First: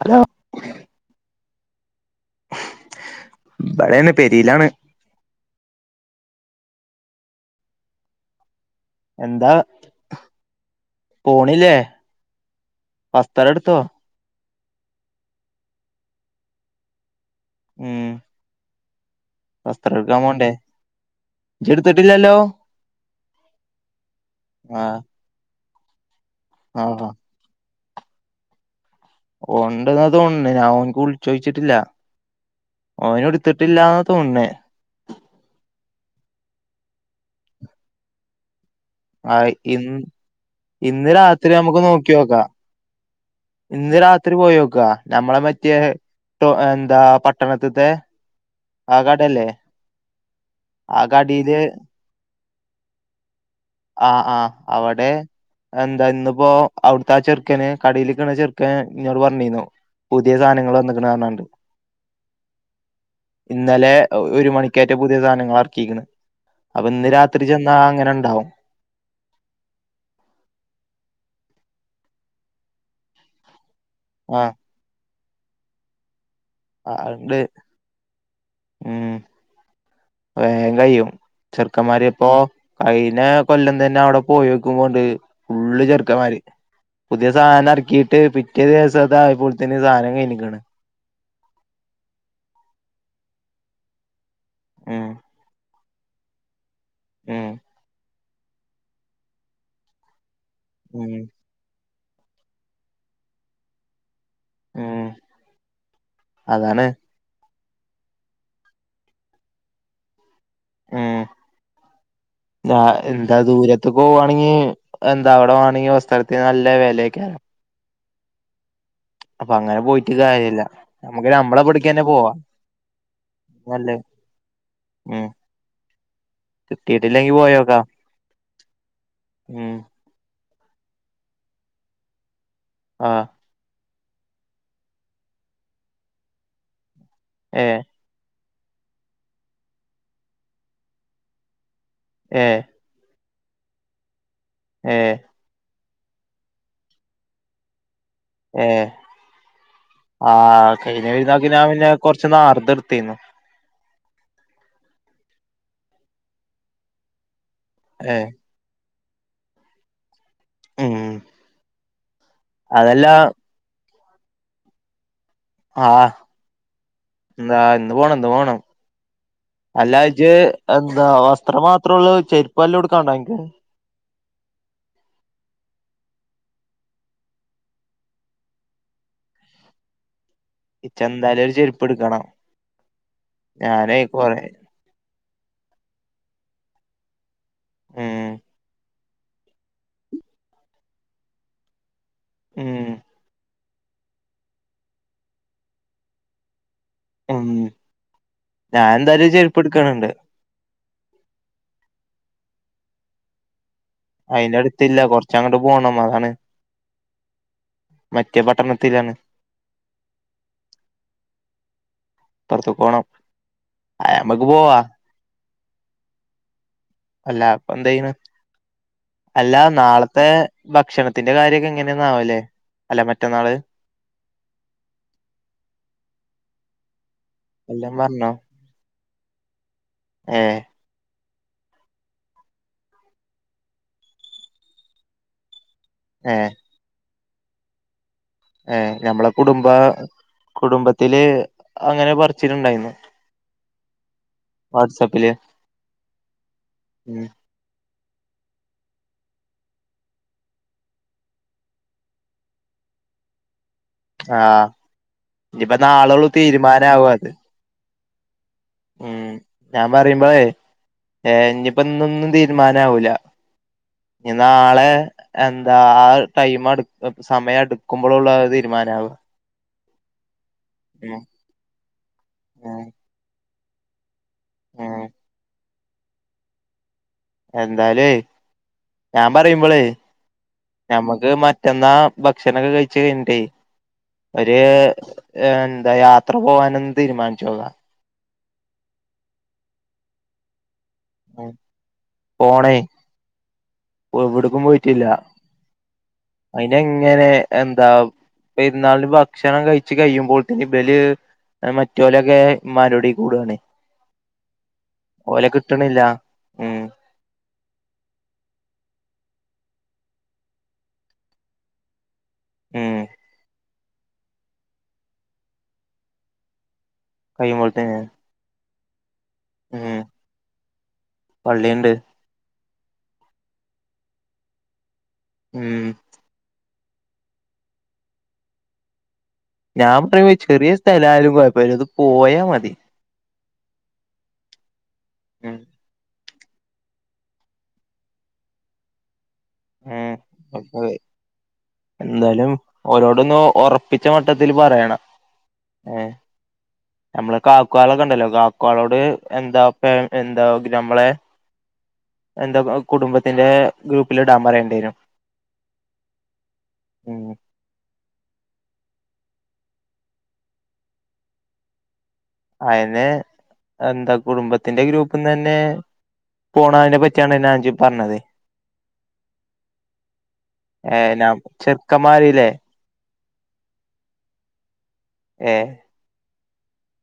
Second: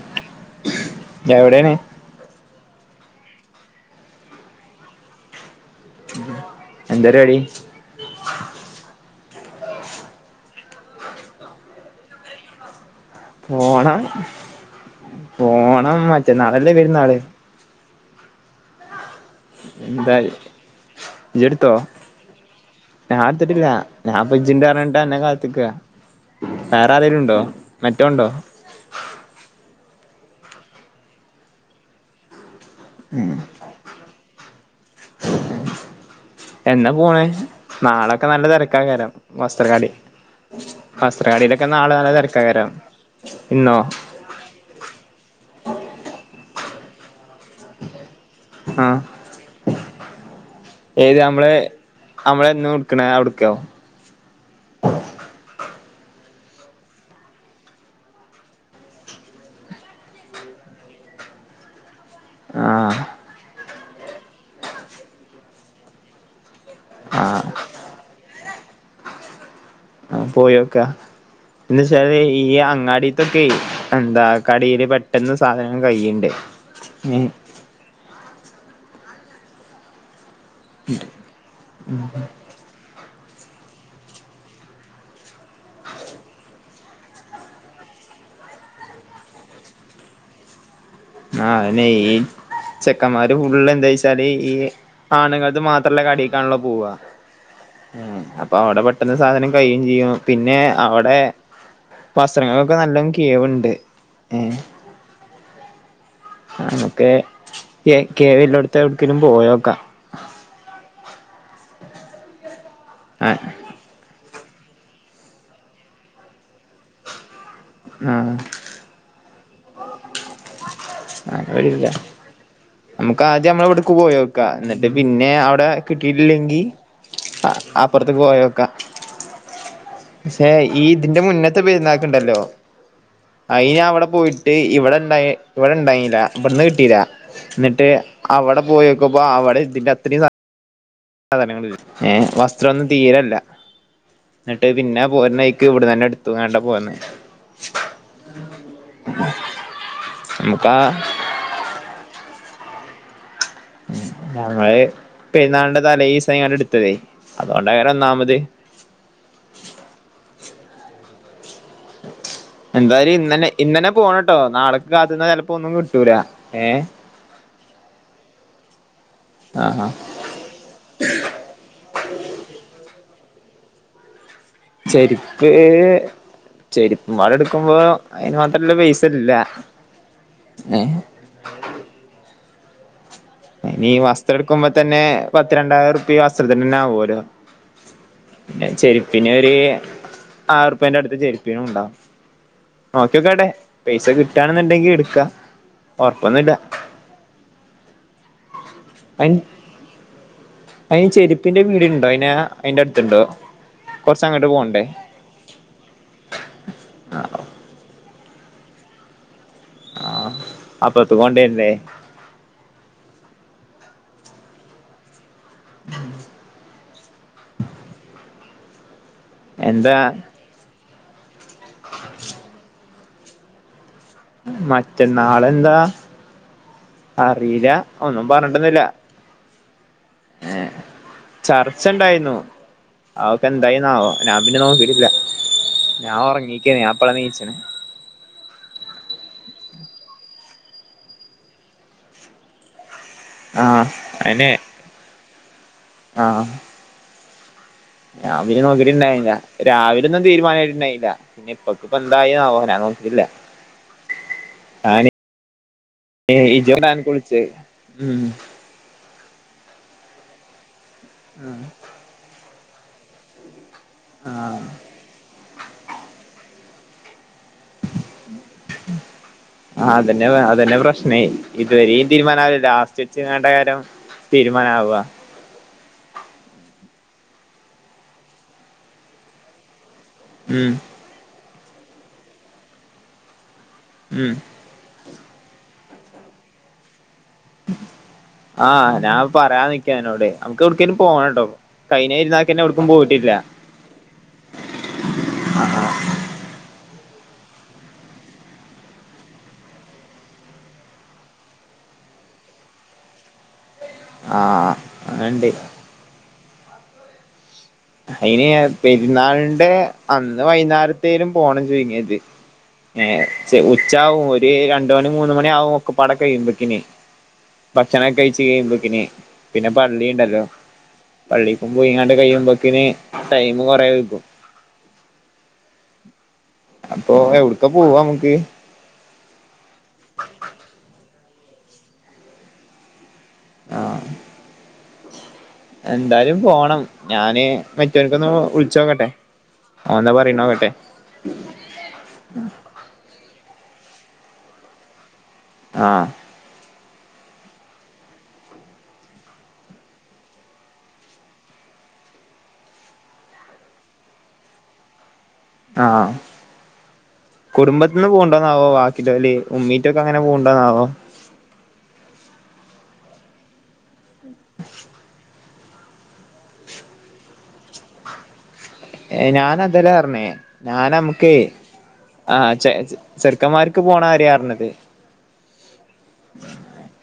Hello എവിടെയാണ്. ഇബടെണ് പെരിലാണ്. ഉം എന്താ പരിപാടി. എന്താ പോണില്ലേ. വസ്ത്രം എടുത്തോ പോണം പോണം മറ്റെന്നാളല്ലേ പെരുന്നാള്. ഉം വസ്ത്രം എടുക്കാൻ എന്തായ് പോണ്ടേ ജ്ജ് ഇട്ത്തോ. ഇജ്ജ് എടുത്തിട്ടില്ലല്ലോ ഞാൻ എട്ത്തിട്ടില്ല ഞാൻ ഇപ്പൊ ഇജി ണ്ട്ന്ന് പറഞ്ഞാണ്ട് ആഹ് അന്നെ കാത്ത്ക്കാ വേറെ ആഹ് ആരെങ്കിലും ഇണ്ടോ മറ്റോൻ ഇണ്ടോ. ഉണ്ടെന്നാ തോന്നുന്നെ ഞാൻ ഓൻക്ക് വിളിച്ചോയിച്ചിട്ടില്ല. ഓന്എടുത്തിട്ട് ട്ടില്ലാന്നാ തോന്നേ. എന്നാ പോണെ നാളൊക്കെ നല്ല തെരക്കാക്കാരം. ആഹ് ഇൻ വസ്ത്രക്കടി ഇന്ന് രാത്രി വസ്ത്രക്കാടിയിലൊക്കെ നമുക്ക് നാളെ നല്ല നോക്കിയോക്കാ തിരക്കെക്കാരം ഇന്നോ. ഇന്ന് രാത്രി പോയി നോക്കാ നമ്മളെ മറ്റേ എന്താ പട്ടണത്തിത്തെ. ആ കട അല്ലേ. ഏത് നമ്മളെ നമ്മള് ഇട്ക്ക്ണെ അവ്ട്ക്കോ. ആ ആ അവിടെ. എന്താ ഇന്നിപ്പോ അവിടുത്തെ ആ ചെറുക്കന് കടയില് നിക്കണ ചെറുക്കന് ഇന്നോട് പറഞ്ഞിന്നു. പുതിയ സാധനങ്ങൾ വന്നിക്ക്‌ണ്ന്ന് പറഞ്ഞാണ്ട്. ആ ഇന്നലെ ഒരു മണിക്കെറ്റെ പുതിയ സാധനങ്ങൾ എറക്കിക്ക്ണ്. അപ്പൊ ഇന്ന് ആ രാത്രി ചെന്നാ അങ്ങനെ ഇണ്ടാവും. പോയോക്ക എന്ന് വച്ചാല് ഈ അങ്ങാടിത്തൊക്കെ എന്താ ആഹ് കടീല് പ എന്നും സാധനങ്ങൾ കയ്യിണ്ട്. ആണ്ട് ഉം. വേം കയ്യും ചെറുക്കന്മാരിപ്പോ. കഴിഞ്ഞ കൊല്ലം തന്നെ അവിടെ പോയി നോക്കുമ്പോണ്ട് ഫുള്ള് ചെറുക്കന്മാര്. പുതിയ സാധനം ഇറക്കിയിട്ട് പിറ്റേ ദിവസം ഇതായപ്പോത്തിന് സാധനം കഴിഞ്ഞിക്ക്‌ണ്. ഹ് അതന്നേയ് ഈ ചെക്കന്മാര് ഫുള് എന്താച്ചാല് ഈ ഉം ആണുങ്ങൾത് മാത്ര ത്രള്ള കടിക്കാണള്ളോ പോവാ ഉം ഉം അപ്പൊ അവിടെ പെട്ടന്ന് സാധനം കഴിയും ചെയ്യും. പിന്നെ ഉം അവിടെ വസ്ത്രങ്ങൾക്കെ നല്ലം കിഴിവുണ്ട്. ഉം അതാണ് നമുക്ക് കേ കേവില്ലടുത്ത് എവിടക്കലും പോയി നോക്കാ ഏഹ് ഞാ എന്താ ആഹ് ദൂരത്ത് അതിപ്പോ പോകുകവാണെങ്കിൽ എന്താവിടെ വാണെങ്കിൽ വസ്ത്രത്തിന് നല്ല വെല ആക്കാരം. ആഹ് അപ്പൊ അങ്ങനെ പോയിട്ട് കാര്യമില്ല. നമുക്ക് നമ്മളെ ഇബിടിക്ക്‌ അങ്ങനൊരിതാ തന്നെ പോവാ. നമുക്ക് ആദ്യം നമ്മളെ ഇവിടക്ക് നല്ലേ പോയി നോക്ക എന്നിട്ട് ഉം പിന്നെ അവിടെ കിട്ടിയിട്ടില്ലെങ്കിൽ. കിട്ടിയിട്ടില്ലെങ്കി ആ പോയോക്കാ അപ്പറത്ത്ക്ക് പോയോക്കാം. ഉം പഷേ ഈ ഇതിന്റെ മുന്നത്തെ പെരുന്നാക്ക്ണ്ടല്ലോ ആ. ആയിന് അവിടെ പോയിട്ട് ഇവിടെ ഇണ്ടായി ഇവിടെ ഇണ്ടായിനിലാ ഇവിടെന്ന് കിട്ടീല ഏഹ് ഇന്നിട്ട് അവടെ പോയക്കപ്പോ അവിടെ ഇതിന്റത്രയും സാ സാധനങ്ങൾ ഏഹ് വസ്ത്രന്നും തീരല്ല ന്നട്ട് പിന്നെ ഏഹ് പോർനൈക്ക് ഇവിടന്നന്നെ എടുത്തുക്കാണ്ടാ പോന്നെ ഏഹ് ആഹ് നമുക്കാ കഴിഞ്ഞ പെർന്നാക്കി ഞാൻ പിന്നെ കൊറച്ച് ന്നാർത്തെടുത്തീന്നു ഞങ്ങള് പെരുന്നാൾന്റെ തലേസായിങ്കാണ്ടട്ത്തതേ അതോണ്ടേകരം ഏഹ് ഒന്നാമത് ഉം അതല്ല എന്തായാലും ഇന്നന്നെ ഇന്നന്നെ പോണംട്ടോ നാളക്ക് കാത്ത്ന്ന ചെലപ്പോ ഒന്നും കിട്ടൂലാ ഏഹ് ന്നാ ഇന്ന് പോണം ഇന്ന് പോണം ആഹ് അല്ലാ ജ്ജ് എന്താ വസ്ത്രം മാത്രള്ളൂ ചെരിപ്പല്ലോട്ക്കണ്ടാ അൻക്ക് ചെരിപ്പ് ചെരുപ്പുംപാടെ എടുക്കുമ്പോ അയ്ന് മാത്രള്ള പൈസ ഇല്ല ഏ ഇച്ചെന്തായാലും ഒരു ചെരുപെടുക്കണം അയ്നീ വസ്ത്രെടുക്കുമ്പൊതന്നെ പത്തി രണ്ടായിരം റുപ്യ വസ്ത്രത്തിനന്നെ ആവോല്ലോ ഉം പിന്നെ ചെരുപ്പിനൊര് ആയ്രുപ്യേന്റടുത്ത് ചെരുപ്പിനുംണ്ടാവും ഉം നോക്ക്യോക്കട്ടെ പൈസ കിട്ടാണെന്നുണ്ടെങ്കിടുക്കാ ഒർപ്പൊന്നുല്ല ഉം ഞാൻ ന്തായാലും ഒര് ചെരുപ്പട്ക്കണുണ്ട് അയ്ന് ചെരുപ്പിന്റെ പീട്യണ്ടോ അയിനാ അയിന്റെടുത്ത്ണ്ടോ അയിനടുത്ത്ല്ല കൊർ ചെ അങ്ങോട്ട് പോണം അതാണ് മറ്റേ പട്ടണത്തിലാണ്. ആഹ് അപ്പതുകോണ്ടെർണ്ടെ പൊർത്ത്ക്കോണം അയ്‌മ്മക്ക് പോവാ ഉം അല്ല അപ്പന്തെയ്യ്ണ് അല്ലാ എന്താ നാളത്തെ ഭക്ഷണ ത്തിന്റെ കാര്യൊക്കെ എങ്ങനെന്നാവല്ലേ അല്ല മറ്റന്നാള് മറ്റന്നാളെന്താ അറീല്ല എല്ലാം ഒന്നും പറഞ്ഞോ പറഞ്ഞിട്ടന്നില്ല ഏഹ് ചർച്ചണ്ടായിന്നു അവക്കെന്തായിന്നാവോ ഞാൻ പിന്നെ നോക്കിട്ടില്ല ഞാൻ ഏ ഉങ്ങീക്കേന് ഞാപ്പളാ നീച്ച്ണെ ഏഹ് ഞമ്മളെ കുടുംബ കുടുംബത്തില് അങ്ങനെ പറിച്ചില്ണ്ടായിന്നു ആഹ് അയിനെ വാട്സപ്പില് ആഹ് ഉം ഞാൻ പിന്നെ നോക്കിട്ടുണ്ടായില്ല രാവിലെ ഒന്നും തീരുമാനമായിട്ടുണ്ടായിനില്ല പിന്നെ ഇപ്പക്ക്പ്പെന്തായാവോ ഞാൻ നോക്കിട്ടില്ല ആ ആന് ഇനിയിപ്പ നാളോള്ളൂ [unintelligible] തീരുമാനാവും അത് ഉം ഉം ഞാൻ പറയുമ്പോഴേ ഏഹ് ഇഞ്ഞിപ്പോ ഇന്നൊന്നും തീരുമാനം ആവൂലാ ഞ്ഞ് ആഹ് നാളെ എന്താ ആ ടൈം അടുക് [unintelligible] സമയടുക്കുമ്പോളൊള്ളു അത് തീരുമാനാവാ ആഹ് അതന്നെ അതന്നെ പ്രശ്നേ ഇതുവരേം തീരുമാനാ ഉം ലാസ്റ്റ് ച്ച്ങ്ങാണ്ടേകാരം തീരുമാനാവാ ഉം എന്താലൊയ് ഞാൻ പറയുമ്പളേ ഉം ഞമ്മക്ക് മറ്റന്നാ ഭക്ഷണൊക്കെ കഴിച്ചഴിഞ്ഞിട്ടേ ഉം ഒരു എന്താ യാത്ര പോകാനന്ന് തീരുമാനിച്ചോ ആഹ് ഞാൻ പറയാനിക്കേനന്നോട് നമക്കെവിടക്കേലും പോണംട്ടോ ഉം. കൈഞ്ഞേരുന്നാക്കെന്നെ പോണേ എവ്ടുക്കും പോയിട്ടില്ല എവിടക്കും പോയിട്ടില്ലാ ആ അയിനെങ്ങനെ എന്താ പെര്ന്നാളിന് ഭക്ഷണം കഴിച്ച് കയ്യുമ്പോഴത്തിന് ബല് മറ്റോലൊക്കെ മ്മാൻ്റുടീക്ക് കൂടാണേ ആഹ് ഓലെ അണ്ട് കിട്ടണില്ല ഉം അയിന് പെരുന്നാളിന്റെ അന്ന് വൈന്നേരത്തേലും പോണം ചുരുങ്ങിത് ഉം ഏഹ് ച്ച് ഉച്ചാവും ഒര് രണ്ട്മണി മൂന്ന്മണ്യാവും ഒക്കപ്പാടെ കയ്യ്മ്പേക്കിനെ കഴിയുമ്പോഴത്തിന് ഭക്ഷണൊക്കെ കയിച്ച്ക്കയ്യുമ്പൊക്കിനെ പിന്നെ ഉം പള്ളീണ്ടല്ലോ പള്ളീക്കും പള്ളിയുണ്ട് പോയ്ങ്ങാണ്ട് കയ്യ്മ്പക്ക്ന് ടൈമ് കൊറേ വെകും മ്മ് അപ്പൊ എവ്ട്ക്കാ പോവാ നമക്ക് ഞാൻ പറയുമ്പേ ചെറ്യേ സ്ഥലായാലും കൊയപ്പല്ല ഒന്ന് പോയാ മതി ആഹ് ഉം എന്തായാലും പോണം ഞാന് മറ്റവ്ര്ക്കൊന്ന് വിളിച്ചോക്കട്ടെ ഉം ഓൻന്താ പറീണോക്കെട്ടെ അപ്പൊ എന്തായാലും ഓരോടൊന്ന് ഒറപ്പിച്ച മട്ടത്തില് പറയണം ആഹ് ഏഹ് ഞമ്മെളെ കാക്ക്വാളൊക്കെണ്ടല്ലോ കാക്ക്വാളോട് എന്താ പ്പെ എന്താ ഞമ്മെളെ [inaudible] എന്താപ്പം കുടുംബത്തിന്റെ ഗ്രൂപ്പ്ലിടാൻ പറ്യേണ്ടേരും ആഹ് ഉം കുടുംബത്ത്ന്ന് പോവ്ണ്ടോന്നാവോ വാക്കില്ലോല് ഉമ്മീറ്റൊക്കങ്ങനെ പോവ്ണ്ടോന്നാവോ അയിന്ന് എന്താ കുടുംബത്തിന്റെ ഗ്രൂപ്പ്ന്നെന്നെ പോണതിനെ പറ്റിയാണ്ലോ അഞ്ചി പറഞ്ഞത് ഏഹ് ഞാനതല്ല പർഞ്ഞേ ഏ ഞാനംക്കേ ഞാൻ ചെറുക്കന്മാരില്ലേ ആഹ് ചെ ചെർക്കന്മാർക്ക് പോണാര്യാർഞ്ഞത് ഏഹ്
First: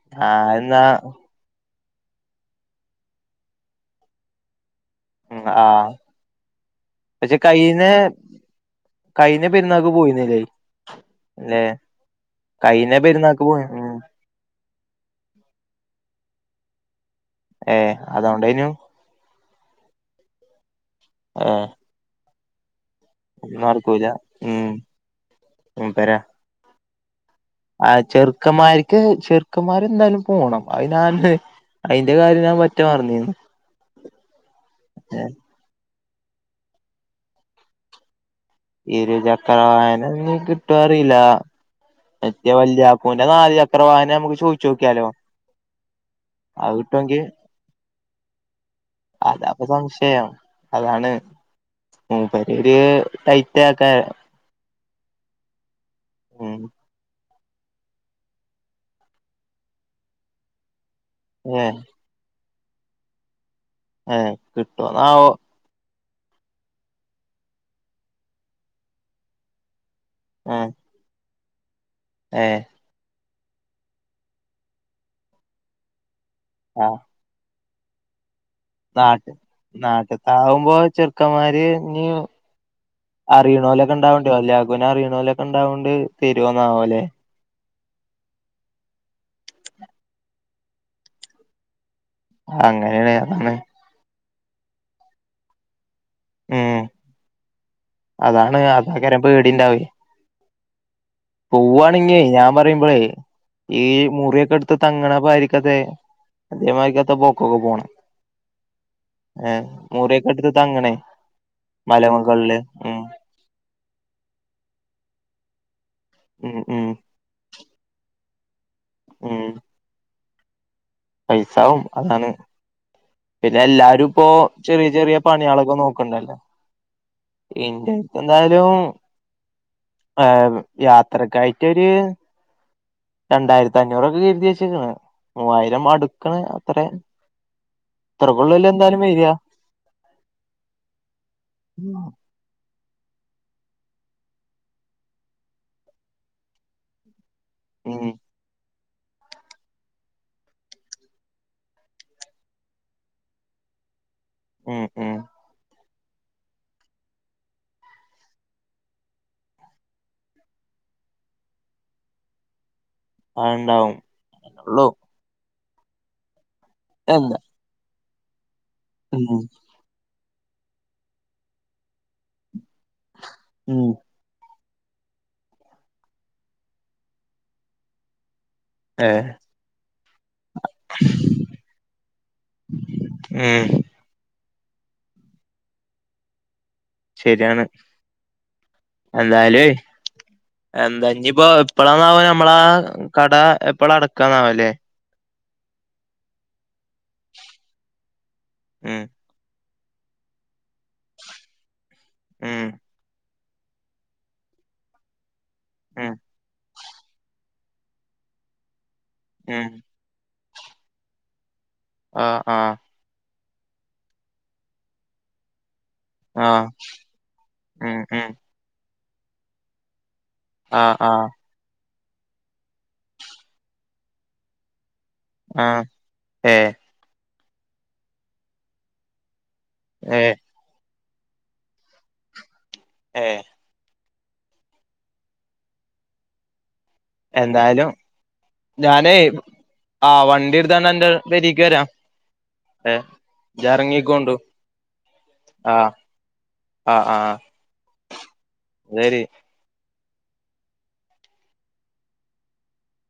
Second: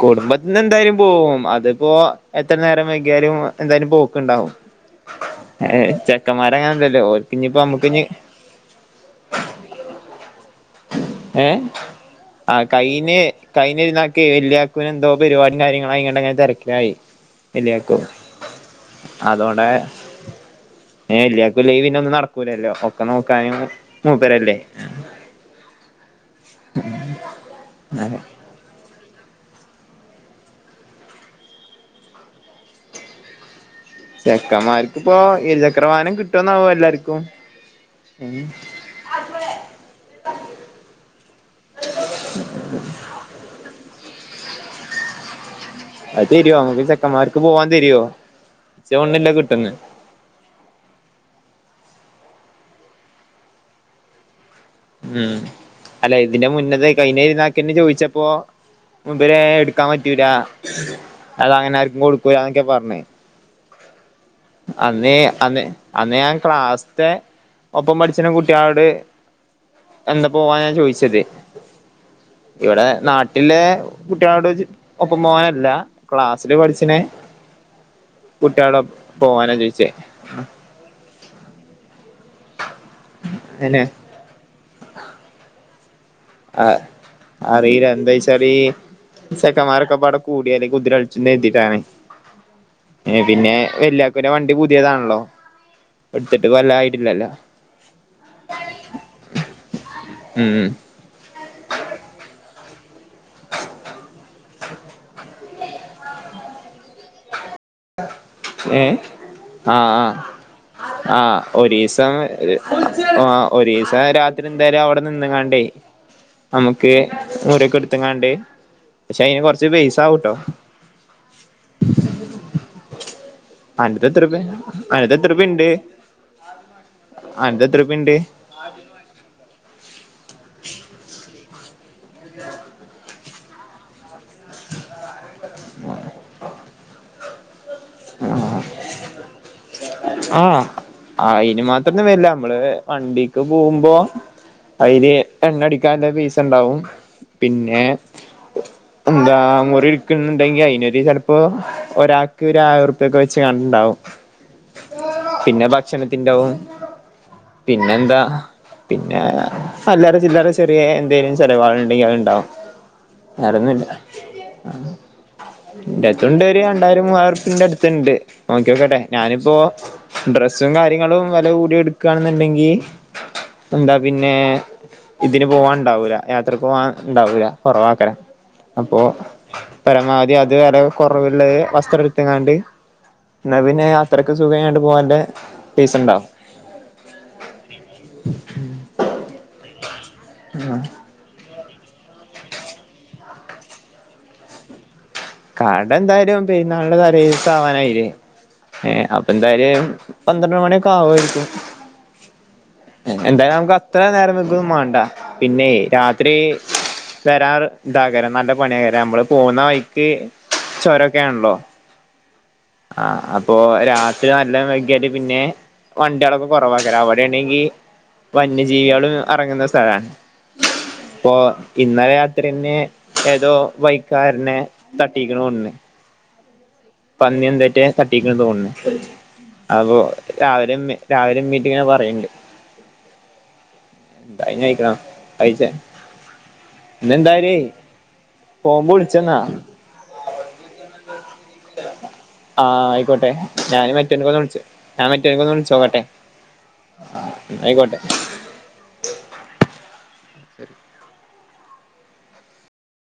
കുടുംബത്ത്ന്നെന്തായാലും പോവും അത് പ്പാേ എത്രെ നേരം വെക്യാലും എന്തായാലും പോക്ക്ണ്ടാവും ആ ഏഹ് ചെക്കന്മാരങ്ങൻല്ലല്ലേ ഓര്ക്കിഞ്ഞിപ്പൊ അമ്മക്ക്ഞ്ഞ് കയിഞ്ഞ പെരുന്നാക്ക് പോയിര്ന്നിലേ ഏഹ് ആഹ് കഴിഞ്ഞ കൈഞ്ഞെ പെരുന്നാക്ക് പോയി ഉം കൈഞ്ഞെര്ന്നാക്കെ വെല്യാ ക്കൂനെന്തോ പരിപാടീം കാര്യങ്ങളായ്ങ്ങാണ്ടങ്ങെനെ തെരക്കായി ഏ വല്യാക്കു അതോണ്ടേനു അതോണ്ടാ ഏഹ് ഏ വെല്യാക്കുല്ലേ പിന്നൊന്നും നട്ക്കൂലല്ലോ ഒക്കെ നോക്കാന് ഒന്നും മു നടക്കൂല മൂപ്പെരെല്ലേ ഉം മൂപ്പരാ ഹ്മ് ആഹ് ചെർക്കമ്മാര്ക്ക് ചെർക്കമ്മാരെന്തായാലും പോണം അത് ഞാൻ അയ്ന്റെ കാര്യം ഞാൻ പറ്റെ മറന്നീന്നു ചെക്കമ്മാര്ക്ക്പ്പൊ ഇരുചക്ര വാഹനം കിട്ടോന്നാവോ എല്ലാര്ക്കും ഉം ഇരുചക്ര വാഹനം ഞ്ഞ്‌ കിട്ടാേ അറീലാ മറ്റേ വല്യാക്കൂന്റെ നാല് ചക്ര വാഹനം ഞമ്മക്ക് ചോയ്ച്ചോക്ക്യാലോ അത് തര്വോ മ്ക്ക് ചെക്കമ്മാര്ക്ക് പോവാൻ തര്വോ ഇച്ചാേൺല്ല അതാപ്പൊ കിട്ടുംന്ന് [unintelligible] അതാണ് മൂപ്പരൊര് ടൈറ്റാക്കാ ഉം അല്ല ഇതിന്റെ ഉം മുന്നെത്തേ കയ്ഞ്ഞെര്ന്നാ ക്കിന്ന് ചോയ്ച്ചപ്പോ ഇബരെ ഇട്ക്കാൻ പറ്റൂല ഏ അതങ്ങനാര്ക്കും കൊട് ന്നക്കെ പറഞ്ഞേ ഹേ അന്ന്േ അന്ന് അന്ന്േ ഞാൻ ക്ലാസ്ത്തെ ഒപ്പം പഠിച്ച കുട്ടികളോട് എന്ത പോവ ഏ ഞാ ചോയ്ച്ചത് ഏ ഇവിടെ നാട്ട ഇല്ലെ കുട്ട്യാളോടൊച് ഒപ്പം മോനല്ല ക്ലാസ്സില് ആ പഠ്ച്ചിണേ. കുട്ടാള നാട്ട നാട്ട താവുമ്പോ ചെറുക്കന്മാര് ഇ അനെ അറിണോലൊക്കെ ണ്ടാവണ്ടോ ലഘുന അറിണോലൊക്കെ ണ്ടാവണ്ട്യ ആ തര്യോന്നാവോ ലേ. അറിയില്ല എന്താച്ചാല്ല് ചെക്കന്മാരൊക്കെ ഒകപാടെ കൂടിയാല്ല്കുതിരളിച്ചന്ന് കരി തിട്ടാണ് അങ്ങനെയാണ് എ പിന്നെ അതാണ് വല്ല പിന്നെ വണ്ടി പുത്യേതാൺല്ലോ ഇട്ത്തിട്ട് വല്ല ഉം ആയ്ട്ടില്ലല്ലോ. അതാണ് അതേയ്ക്കാരം പേടിണ്ടാവെയ് ഉം ഉം പോവാണെങ്ങേ ഞാൻ പറയ്മ്പ്ളേ ഈ മുറിയൊക്കെട്ത്ത് തങ്ങിണ പായിരിക്കത്തെ അതേമാരിക്കത്തെ പോക്കൊക്കെ പോണം ആ [unintelligible] ഏഹ് ഏഹ് ആഹ് മുറിയൊക്കെ എടുത്ത് തങ്ങണേ ആഹ് ആഹ് ഒരീസം. മലമുകളില് ഉം ആഹ് ഒരിസ രാത്രി ന്തായാലും അവിടെ നിന്ന് കാണ്ടെ. ഉം ഉം നമ്മുക്ക് മൂറ്യൊക്കെ ഇട്ത്തിങ്ങാണ്ട് പഷെ ഐന് ഉം കൊർച്ച് പൈസ ആവുട്ടോ പൈസാവും അതാണ് പിന്നെ അന്റെത് എല്ലാരും ഇപ്പോ എത്രുപ്യെ ചെറിയ അന്റത് ചെറിയ എത്രുപ്യെണ്ട് പണികളൊക്കെ നോക്കണ്ടല്ലോ ആന്റെ എത്രുപ്യണ്ട് ൻ്റൂ ഏഹ് യാത്രക്കായ്ട്ടൊര് രണ്ടായിര്ത്തഞ്ഞൂറൊക്കെ കെര്ത്യച്ചിക്ക്ണ് മൂവായിരം അടുക്കിണ് അത്രെ ആഹ് ആഹ് ആയ്ന് മാത്രന്ന് വര്ല്ല ഇങ്ങള് വണ്ടിക്ക് പോവുമ്പോ ഐല് എണ്ണടിക്കാൻള്ള പീസണ്ടാവും പിന്നെ ഉം എന്താ മുറി ഇട്ക്കിണിണ്ടെങ്കി അയ്നൊര് ചെൽപ്പോ ഒരാക്ക് രായിരുർപ്യക്കെ വെച്ച് കണ്ട്ണ്ടാവും ഉം ഉം പിന്നെ ഭക്ഷണത്തിന്റവും. പിന്നെന്താ. പിന്നെ അല്ലറ ചില്ലറ ചെറ്യേ എന്തേലും ചെലവാൾ ഇണ്ടെങ്കി അത് ഇണ്ടാവും അത്ണ്ടാവും വേറെന്നുല്ലാ ഉള്ളൂ ആഹ് ന്റെടുത്തുണ്ട് ഒര് രണ്ടായിരം എന്താ മൂവായുർപ്പിന്റെ അട്ത്തിണ്ട് നോക്ക്യോക്കട്ടെ ഉം ഞാനിപ്പോ ഡ്രസ്സും കാര്യങ്ങളും വെല കൂട്യ ഇട്ക്കാണ്ന്ന്ണ്ടെങ്കി ഉം എന്താ പിന്നെ നേ ഇതിന് പോവാൻ ഇണ്ടാവൂല യാത്രക്കോവാൻ ഇണ്ടാവൂല കൊറവാക്കാരം അപ്പോ ഏഹ് പരമാവധി അത് വെല കൊറവുള്ളത് വസ്ത്ര ആണ്ട് ന്നാ ഉം പിന്നെ ആത്രക്ക് സുഖായാണ്ട് പോവാൻല്ലെ പീസണ്ടോ ശെര്യാണ് എന്നാലുവെയ് എന്താ ഇഞ്ഞിപ്പ എപ്പളാന്നാവോ നമ്മളാ കട എപ്പഴാ അടക്കാന്നാവൊ ലേ കട ന്തായാലും പെര്ന്നാളിന്റെ തലേദിവസാവാനായിലെ ഏ ഉം അപ്പ് എന്തായാലും പന്ത്രണ്ട് മണിയൊക്കെ ആവോയിരിക്കും ഉം ഹേ എന്തായാലു നമക്ക് അത്ര നേരം നിക്കൊന്നു മാണ്ട പിന്നെയ് ഉം രാത്രി. വരാത് താകരം നല്ല പണിയാകരം നമ്മള് പോകുന്ന ഉം വഴി. ക്ക് ചൊരൊക്കെണല്ലോ. ആഹ് ആഹ് ആഹ് അപ്പൊ രാത്രി നല്ലോ വഗ്ഗ്യല് പിന്നെ. വണ്ട്യളൊക്കെ ആഹ് കൊറവാക്കരം അവിടെണ്ടെങ്കി ഉം ഉം വന്യജീവ്യള് അറങ്ങ്ന്ന സ്ഥല. ആഹ് ആഹ്. പൊ ഇന്നലെ രാത്ര്യെന്നെ ഏതോ വൈക്കാര്നെ തട്ടീക്ക്ണോണ്ണ് ആഹ് ഏഹ്. പന്ന്യൊന്തറ്റെ തട്ടിക്ക്ണ് തോന്ന്ൺ അപ്പൊ ഏഹ് രാവിലെ മ്മി- രാവിലെ മീറ്റിങ്ങ് പറയണ്ട് ഏഹ്. [unintelligible] കയ്ചെ ഇന്നെന്തായാലും എന്തായാലും പോവുമ്പോ വിളിച്ചെന്നാ ആഹ് വണ്ടി എടുത്താന്റെ പെരിക്ക് വരാം. ആഹ് ഏ ആയിക്കോട്ടെ ഇജ്ജ് ഞാൻ എറങ്ങിക്കോണ്ടു മറ്റോനിക്കെന്ന് വിളിച്ചു ഞാൻ മറ്റുനിക്കൊന്ന് ആ വിളിച്ചോക്കട്ടെ ആ ആ ആയിക്കോട്ടെ. ശരി.